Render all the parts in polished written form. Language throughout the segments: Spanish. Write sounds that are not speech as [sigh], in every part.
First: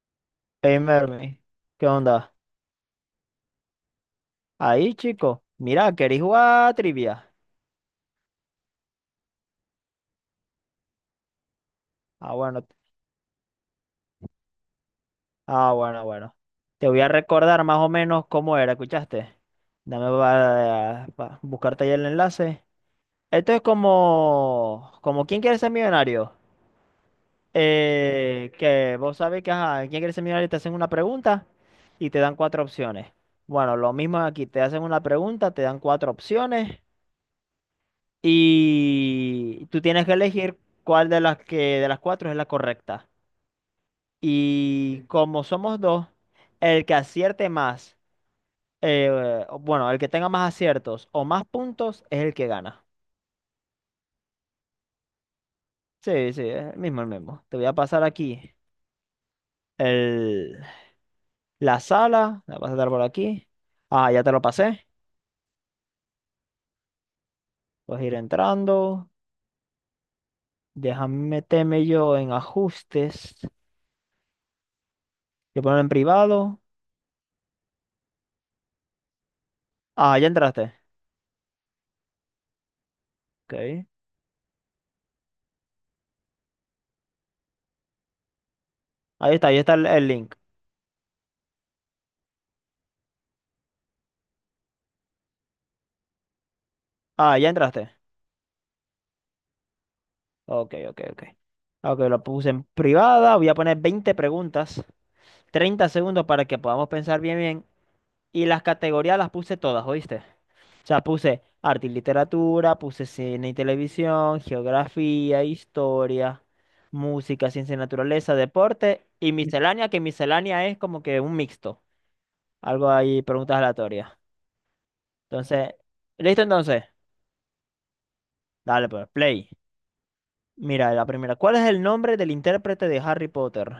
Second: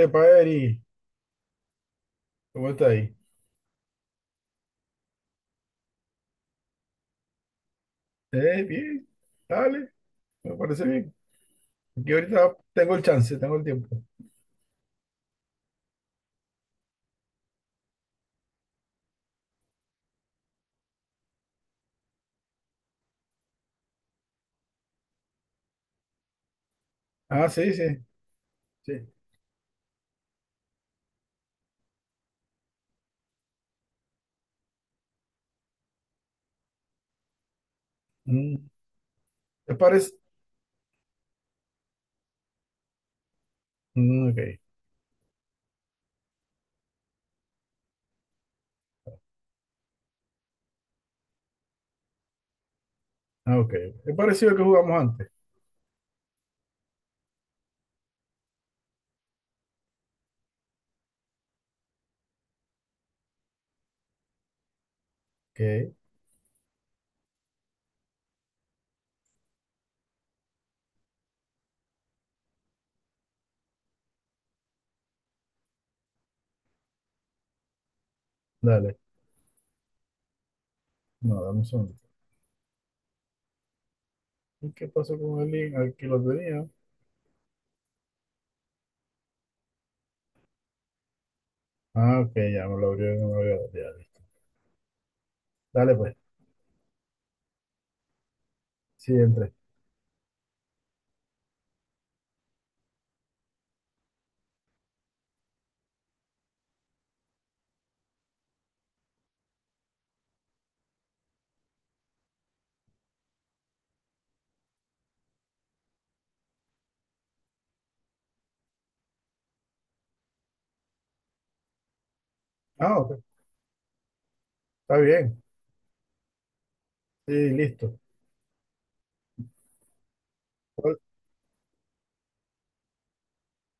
Epa, Eri, Hey Mermi, ¿qué onda? ¿cómo está ahí? Ahí, chico. Mira, ¿queréis jugar a trivia? Bien, dale, me parece bien. Aquí Ah, ahorita bueno, tengo el chance, tengo el tiempo. ah, bueno, bueno. Te voy a recordar más o menos cómo era, ¿escuchaste? Dame para buscarte ahí el enlace. Esto es como ¿quién quiere ser millonario? Ah, sí, sí, Que sí. vos sabés que, ajá, ¿quién quiere ser millonario? Te hacen una pregunta y te dan cuatro opciones. Bueno, lo mismo aquí, te hacen una pregunta, te dan cuatro opciones Mm, y ¿Te tú tienes parece? que elegir cuál de las que de las cuatro es la correcta. Mm, ok, Y como somos dos, el que acierte más, eh, bueno, el que tenga más aciertos o más puntos es el que gana. ah, ok. Es parecido al que jugamos antes. Sí, sí, es el mismo, el mismo. Te voy a pasar aquí el, la sala, la vas a dar por aquí. Ah, ya te lo pasé. Ok, Puedes ir entrando. Déjame meterme yo en ajustes. Yo pongo en privado. dale. Ah, ya entraste. No, dame un segundo. Ok. ¿Y qué pasó con el link? Aquí lo tenía. Ahí está el link. Ah, ok, ya me lo abrió, no me lo abrió. Ya, listo. Dale, pues, Ah, ya entraste. sí, entré. Ok, ok, ok. Ok, lo puse en privada. Voy a poner 20 preguntas, 30 segundos para que podamos pensar bien, bien. Y las categorías las puse todas, ¿oíste? O sea, puse arte y literatura, puse cine y televisión, geografía, historia, música, ciencia y naturaleza, deporte y miscelánea, que miscelánea es como que un mixto. Algo Ah, ahí, ok. preguntas aleatorias. Está bien. Entonces, ¿listo entonces? Sí, listo. Dale, pues, play. Mira, Pues, la primera. ¿Cuál es el nombre del intérprete de Harry Potter?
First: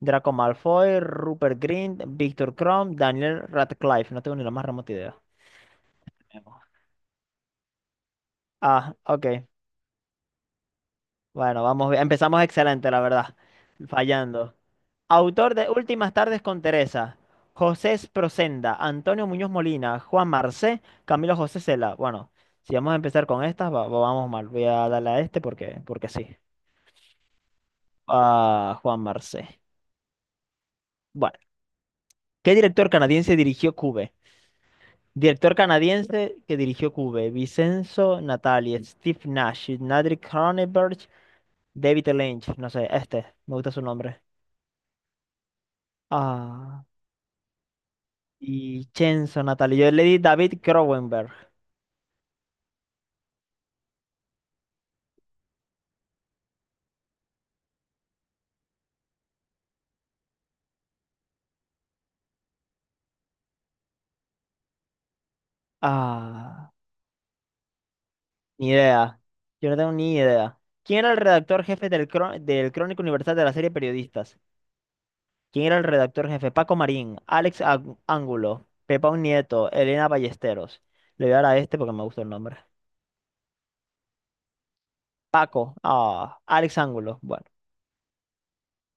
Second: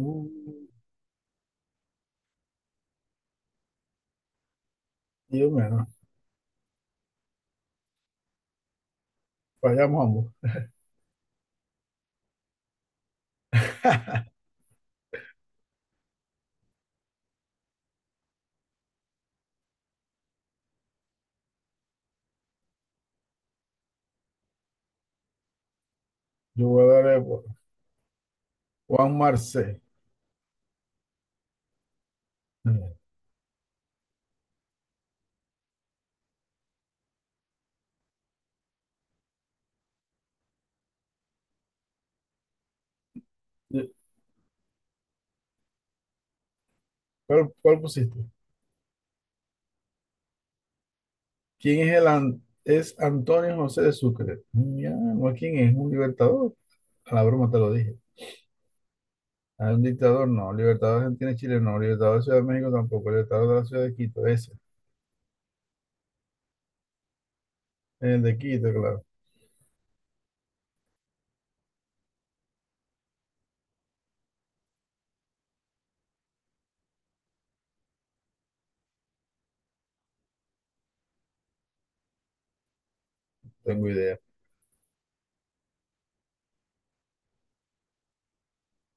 Draco Malfoy, Rupert Grint, Victor Crumb, Daniel Radcliffe. No tengo ni la más remota idea. Dios mío, no. Ah, ok. Fallamos ambos. Bueno, vamos bien. Empezamos excelente, la verdad. [laughs] Fallando. Autor de Últimas tardes con Teresa. José Procenda, Antonio Muñoz Molina, Juan Marcé, Camilo José Cela. Bueno, si vamos a empezar con estas, vamos mal. Voy a darle a este porque sí. Jugadores, Ah, Juan Juan Marcé. Marcé. Bueno, ¿qué director canadiense dirigió Cube? Director canadiense que dirigió Cube, Vincenzo Natali, Steve Nash, Patrick Cronenberg, David Lynch, no sé, me gusta su Eh, nombre. Ah, ¿cuál pusiste? y Chenzo Natali, yo le di David Cronenberg. ¿Quién es el es Antonio José de Sucre? Ya, no es quién es, un libertador. A la broma te lo dije. Ah, un dictador, no. Libertador de Argentina y Chile, no. Libertador de Ciudad de México tampoco. Libertador de la Ciudad de Quito, ese. Ah, El de ni Quito, claro. idea, yo no tengo ni idea. ¿Quién era el redactor jefe del Crónica Universal de la serie Periodistas? ¿Quién era el redactor jefe? Paco Marín, Alex Ángulo, Pepa Un Nieto, Elena Ballesteros. Le voy a dar a este porque me gusta el nombre. Tengo idea. Paco, ah, Alex Ángulo. Bueno.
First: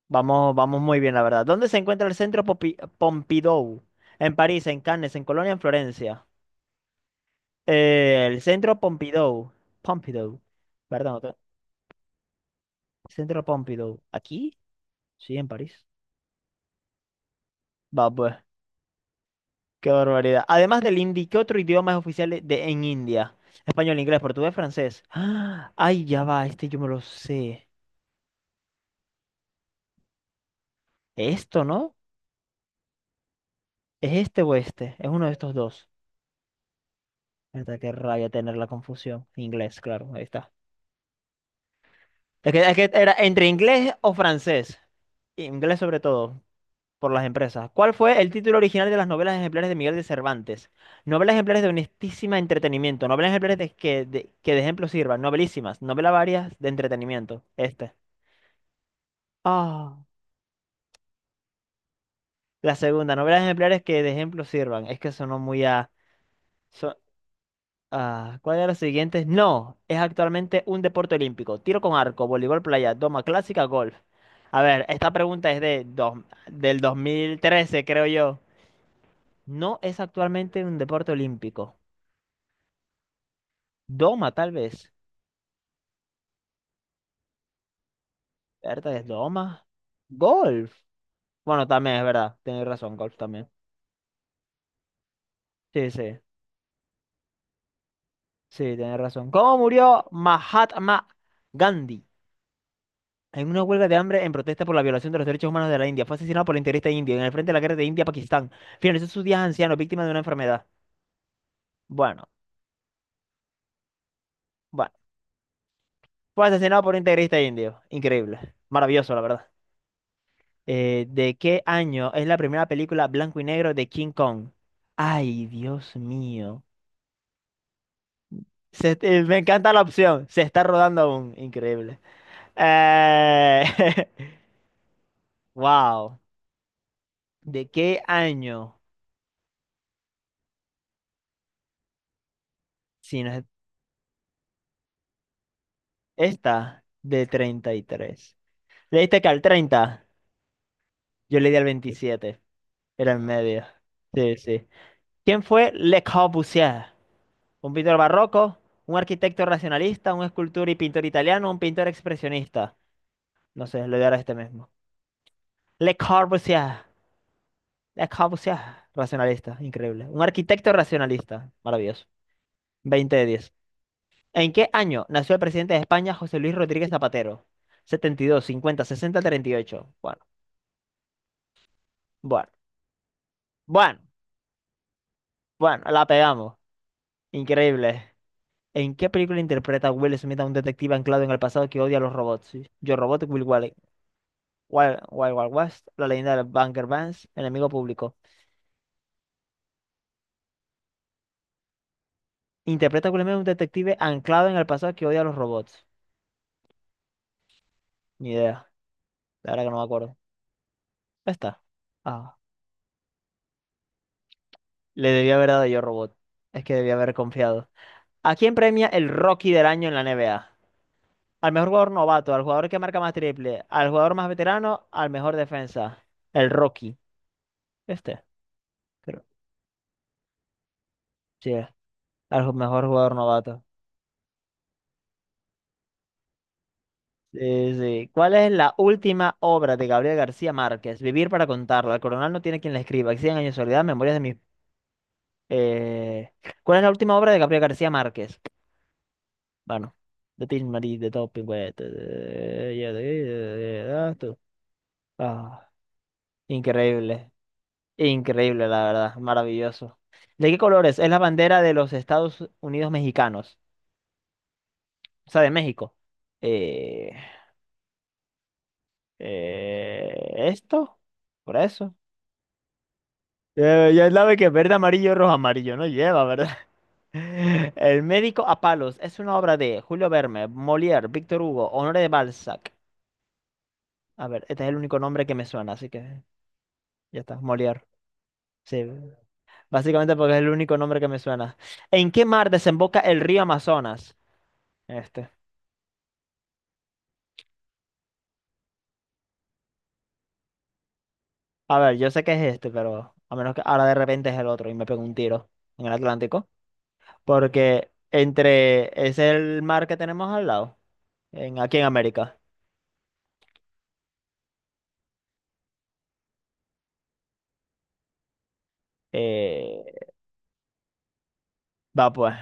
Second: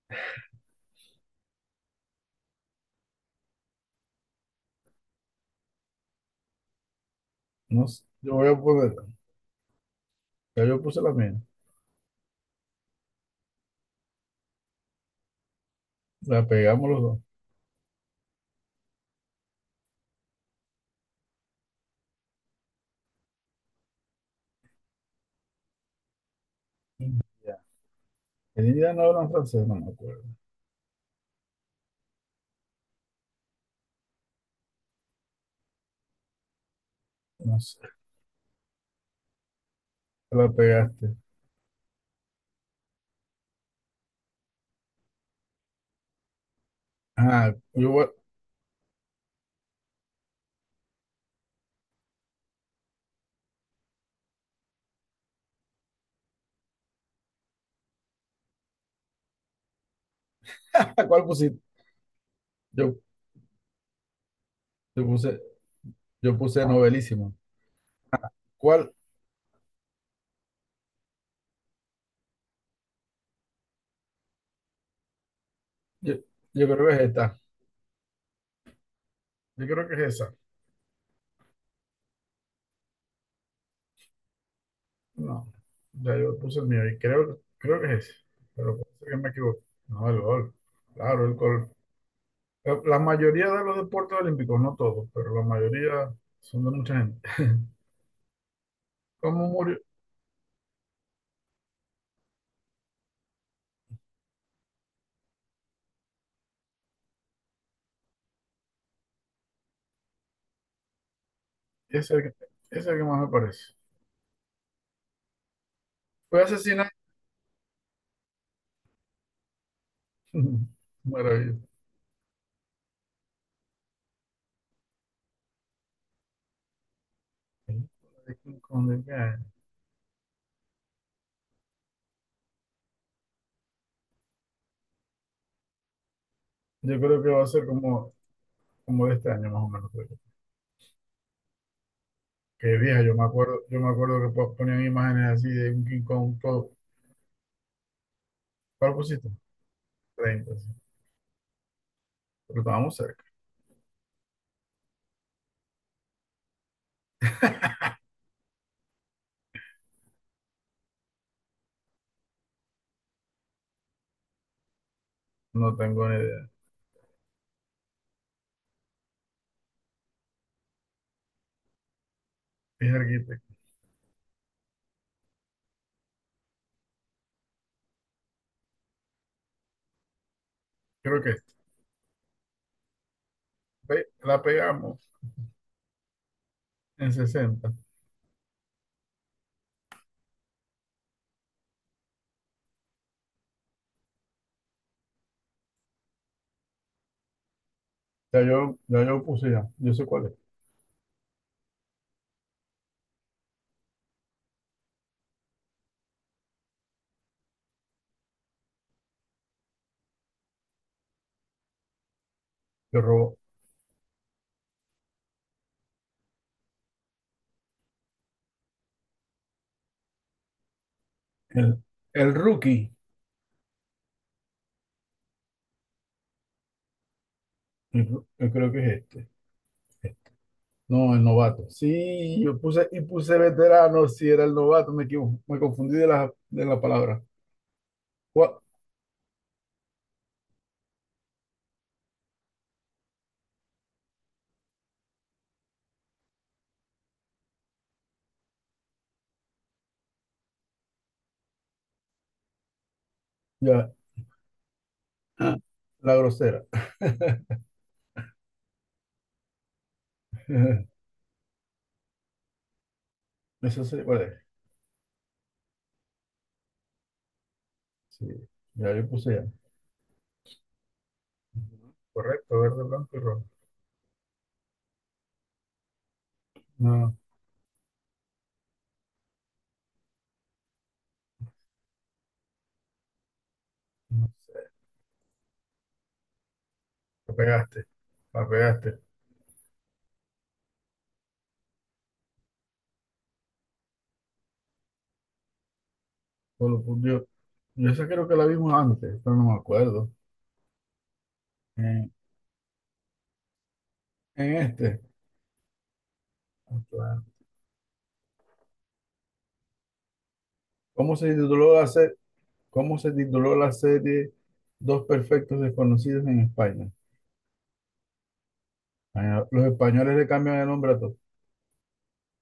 Vamos, vamos muy bien, la verdad. ¿Dónde se encuentra el centro Pompidou? En París, en Cannes, en Colonia, en Florencia. No sé. Yo El voy a centro poner, Pompidou. Pompidou. ya yo puse la Perdón, mía. Centro Pompidou. ¿Aquí? Sí, en París. La pegamos los dos. Va, pues. Qué barbaridad. Además del hindi, ¿qué otro idioma es oficial en India? Español, inglés, portugués, francés. ¡Ah! Ay, ya va, yo me lo Ya. sé. El indígena no habla francés, no me acuerdo. ¿Esto, no? ¿Es este o este? Es uno de estos dos. No sé, Ahorita qué rabia tener la confusión. Inglés, claro, ahí te la está. pegaste. Es que era entre inglés o francés. Inglés sobre todo, por las Ah, empresas. yo, ¿Cuál voy- fue el título original de las novelas ejemplares de Miguel de Cervantes? Novelas ejemplares de honestísima entretenimiento. Novelas ejemplares que de ejemplo sirvan. Novelísimas. Novelas varias de entretenimiento. Este. Ah. [laughs] ¿Cuál pusiste? La Yo, segunda. Novelas ejemplares que de ejemplo sirvan. Es yo que sonó puse, muy a... yo puse so- novelísimo. Ah, ¿cuál de los ¿Cuál? siguientes no es actualmente un deporte olímpico? Tiro con arco, voleibol playa, doma clásica, golf. A ver, esta pregunta es Yo, yo del creo que es esta. 2013, creo yo. Yo No creo que es es esa. actualmente un deporte olímpico. Doma, tal vez. No, ya yo puse el mío y creo que es ese. Pero puede ¿Verdad? ¿Es ser que me equivoque. doma? No, el gol. Golf. Claro, el Bueno, gol. también es verdad. Tienes La, razón, la golf mayoría también. de los deportes olímpicos, no todos, pero la Sí, mayoría sí. son de mucha gente. Sí, tienes [laughs] razón. ¿Cómo ¿Cómo murió? murió Mahatma Gandhi? En una huelga de hambre en protesta por la violación de los derechos humanos de la India, fue asesinado por la integrista indio en el frente de la guerra de India-Pakistán. Finalizó sus días anciano, víctima de una enfermedad. Ese es el que- Bueno, Ese es el que más me parece. bueno. Fue Fue asesinado asesinado. por un integrista indio. Increíble. Maravilloso, la verdad. [laughs] ¿De qué Maravilloso. año es la primera película blanco y negro de King Kong? Ay, Dios mío. Me encanta la opción. Se está rodando aún. Increíble. Eh, [laughs] Wow. Yo creo que va a ser ¿De qué año? como de este año más o menos. Creo yo. Que vieja, Si no es yo me acuerdo que ponían imágenes así de un King Kong todo. esta, de 33. ¿Cuál Le diste que pusiste? al 30, 30, sí. yo le di al 27, Pero estábamos era cerca. en medio. Sí, sí. ¿Quién fue Le Corbusier? Un pintor barroco, un arquitecto racionalista, un escultor y pintor italiano, un pintor expresionista. No sé, lo de ahora este mismo. No Le tengo ni idea. Corbusier, Le Corbusier, racionalista, increíble. Un arquitecto racionalista, maravilloso. Dije 20 de 10. arquitecto. ¿En qué año nació el presidente de España, José Luis Rodríguez Zapatero? 72, 50, 60, 38. Bueno, Creo que este. bueno, bueno, Ve, la pegamos bueno, la pegamos. en 60. Increíble. ¿En qué película interpreta Will Smith a un detective anclado en el pasado que odia a los robots? Sí. Yo Robot, Will Wally, Wild, Wild Wild West, La leyenda del Bunker Vance, Enemigo Público. Ya yo puse ya. Yo sé cuál es. Interpreta a Will Smith a un detective anclado en el pasado que odia a los robots. Ni idea, la verdad que no me acuerdo. Está. Ah, Yo robo. le debía haber dado Yo Robot. Es que debía haber confiado. ¿A quién premia el Rocky del año en la NBA? Al mejor El, jugador el novato, al jugador que rookie. marca más triple, al jugador más veterano, al mejor defensa. El Rocky. Este, Yo creo que es creo. este. No, el Sí, novato. Sí, al yo mejor puse y jugador puse novato. veterano. Sí, era el novato. Me confundí de de la palabra. Sí, sí. ¿Cuál es Gua- la última obra de Gabriel García Márquez? Vivir para contarlo. El coronel no tiene quien la escriba. Cien años de soledad, memorias de mis... eh, ¿Cuál es la última obra de Gabriel García Márquez? Bueno, de Tin Marín, de Todo Pingüete, Ya. Ah, tú. Ah, Ah, la grosera. increíble. Increíble, la verdad. Maravilloso. ¿De qué [laughs] colores es la bandera de los Estados Unidos mexicanos? Eso sí, ¿cuál es? O sea, de México. Eh, Sí, ya yo puse ya. ¿esto? ¿Por eso? Correcto, verde, blanco y rojo. Ya, ya sabe que verde, amarillo, rojo, amarillo no lleva, ¿verdad? No, [laughs] El médico a palos es una obra de Julio Verne, Molière, Víctor Hugo, Honoré de Balzac. A no. ver, este Sé. es el único nombre que me suena, así que ya La está, Molière. pegaste, la Sí, pegaste. básicamente porque es el único nombre que me suena. ¿En qué mar desemboca el río Amazonas? Este. Solo por Dios. Yo esa creo que la vimos antes, pero no me acuerdo. A ver, En, yo sé que es este, pero a menos que ahora de repente es el en otro y me este. pego un tiro en el Atlántico, Claro. porque entre es el mar que tenemos al lado, ¿Cómo se en, tituló aquí en la serie? América. ¿Cómo se tituló la serie Dos Perfectos Desconocidos en España? Ah, los Eh, españoles le cambian el nombre a todos. Va, pues.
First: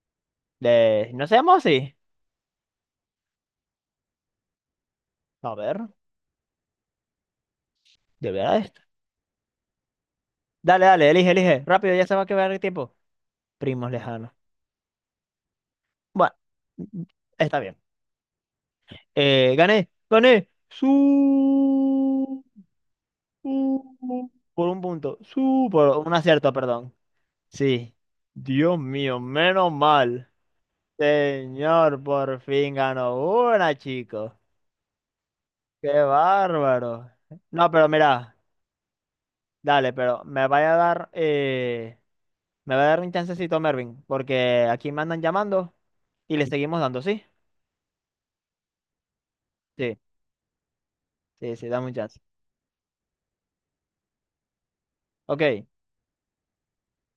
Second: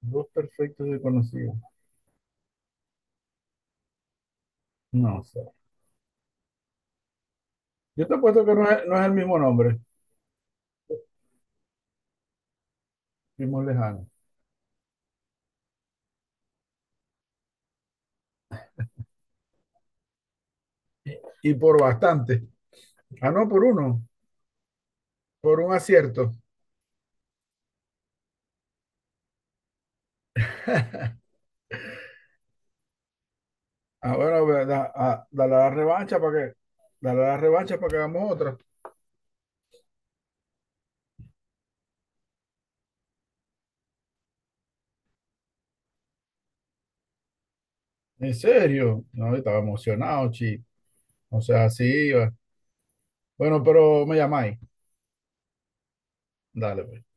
Dos Perfectos No Desconocidos. seamos así. No sé. A ver, Yo te apuesto que deberá esto. No es el mismo nombre, Dale, dale, elige, elige. Rápido, ya se va a quedar el tiempo. mismo Primos lejano. lejanos. Bueno, mm, está bien. Gané, gané. Y por bastante. Ah, no, por uno. Por un punto. Por Su. un Por un acierto. acierto, perdón. Sí. Dios mío, menos mal. Señor, por fin ganó una, Ah, chico. bueno, ve, dale la Qué revancha bárbaro. dale la No, revancha para pero que hagamos mira. otra. Dale, pero me vaya a dar. Me va a dar un chancecito, Mervin, porque aquí me andan llamando y le seguimos dando, ¿sí? ¿En serio? No, yo estaba Sí, emocionado, chi. O sí, sí, sea, dame un sí. chance. Va. Bueno, pero me llamáis. Ok, Dale, pues.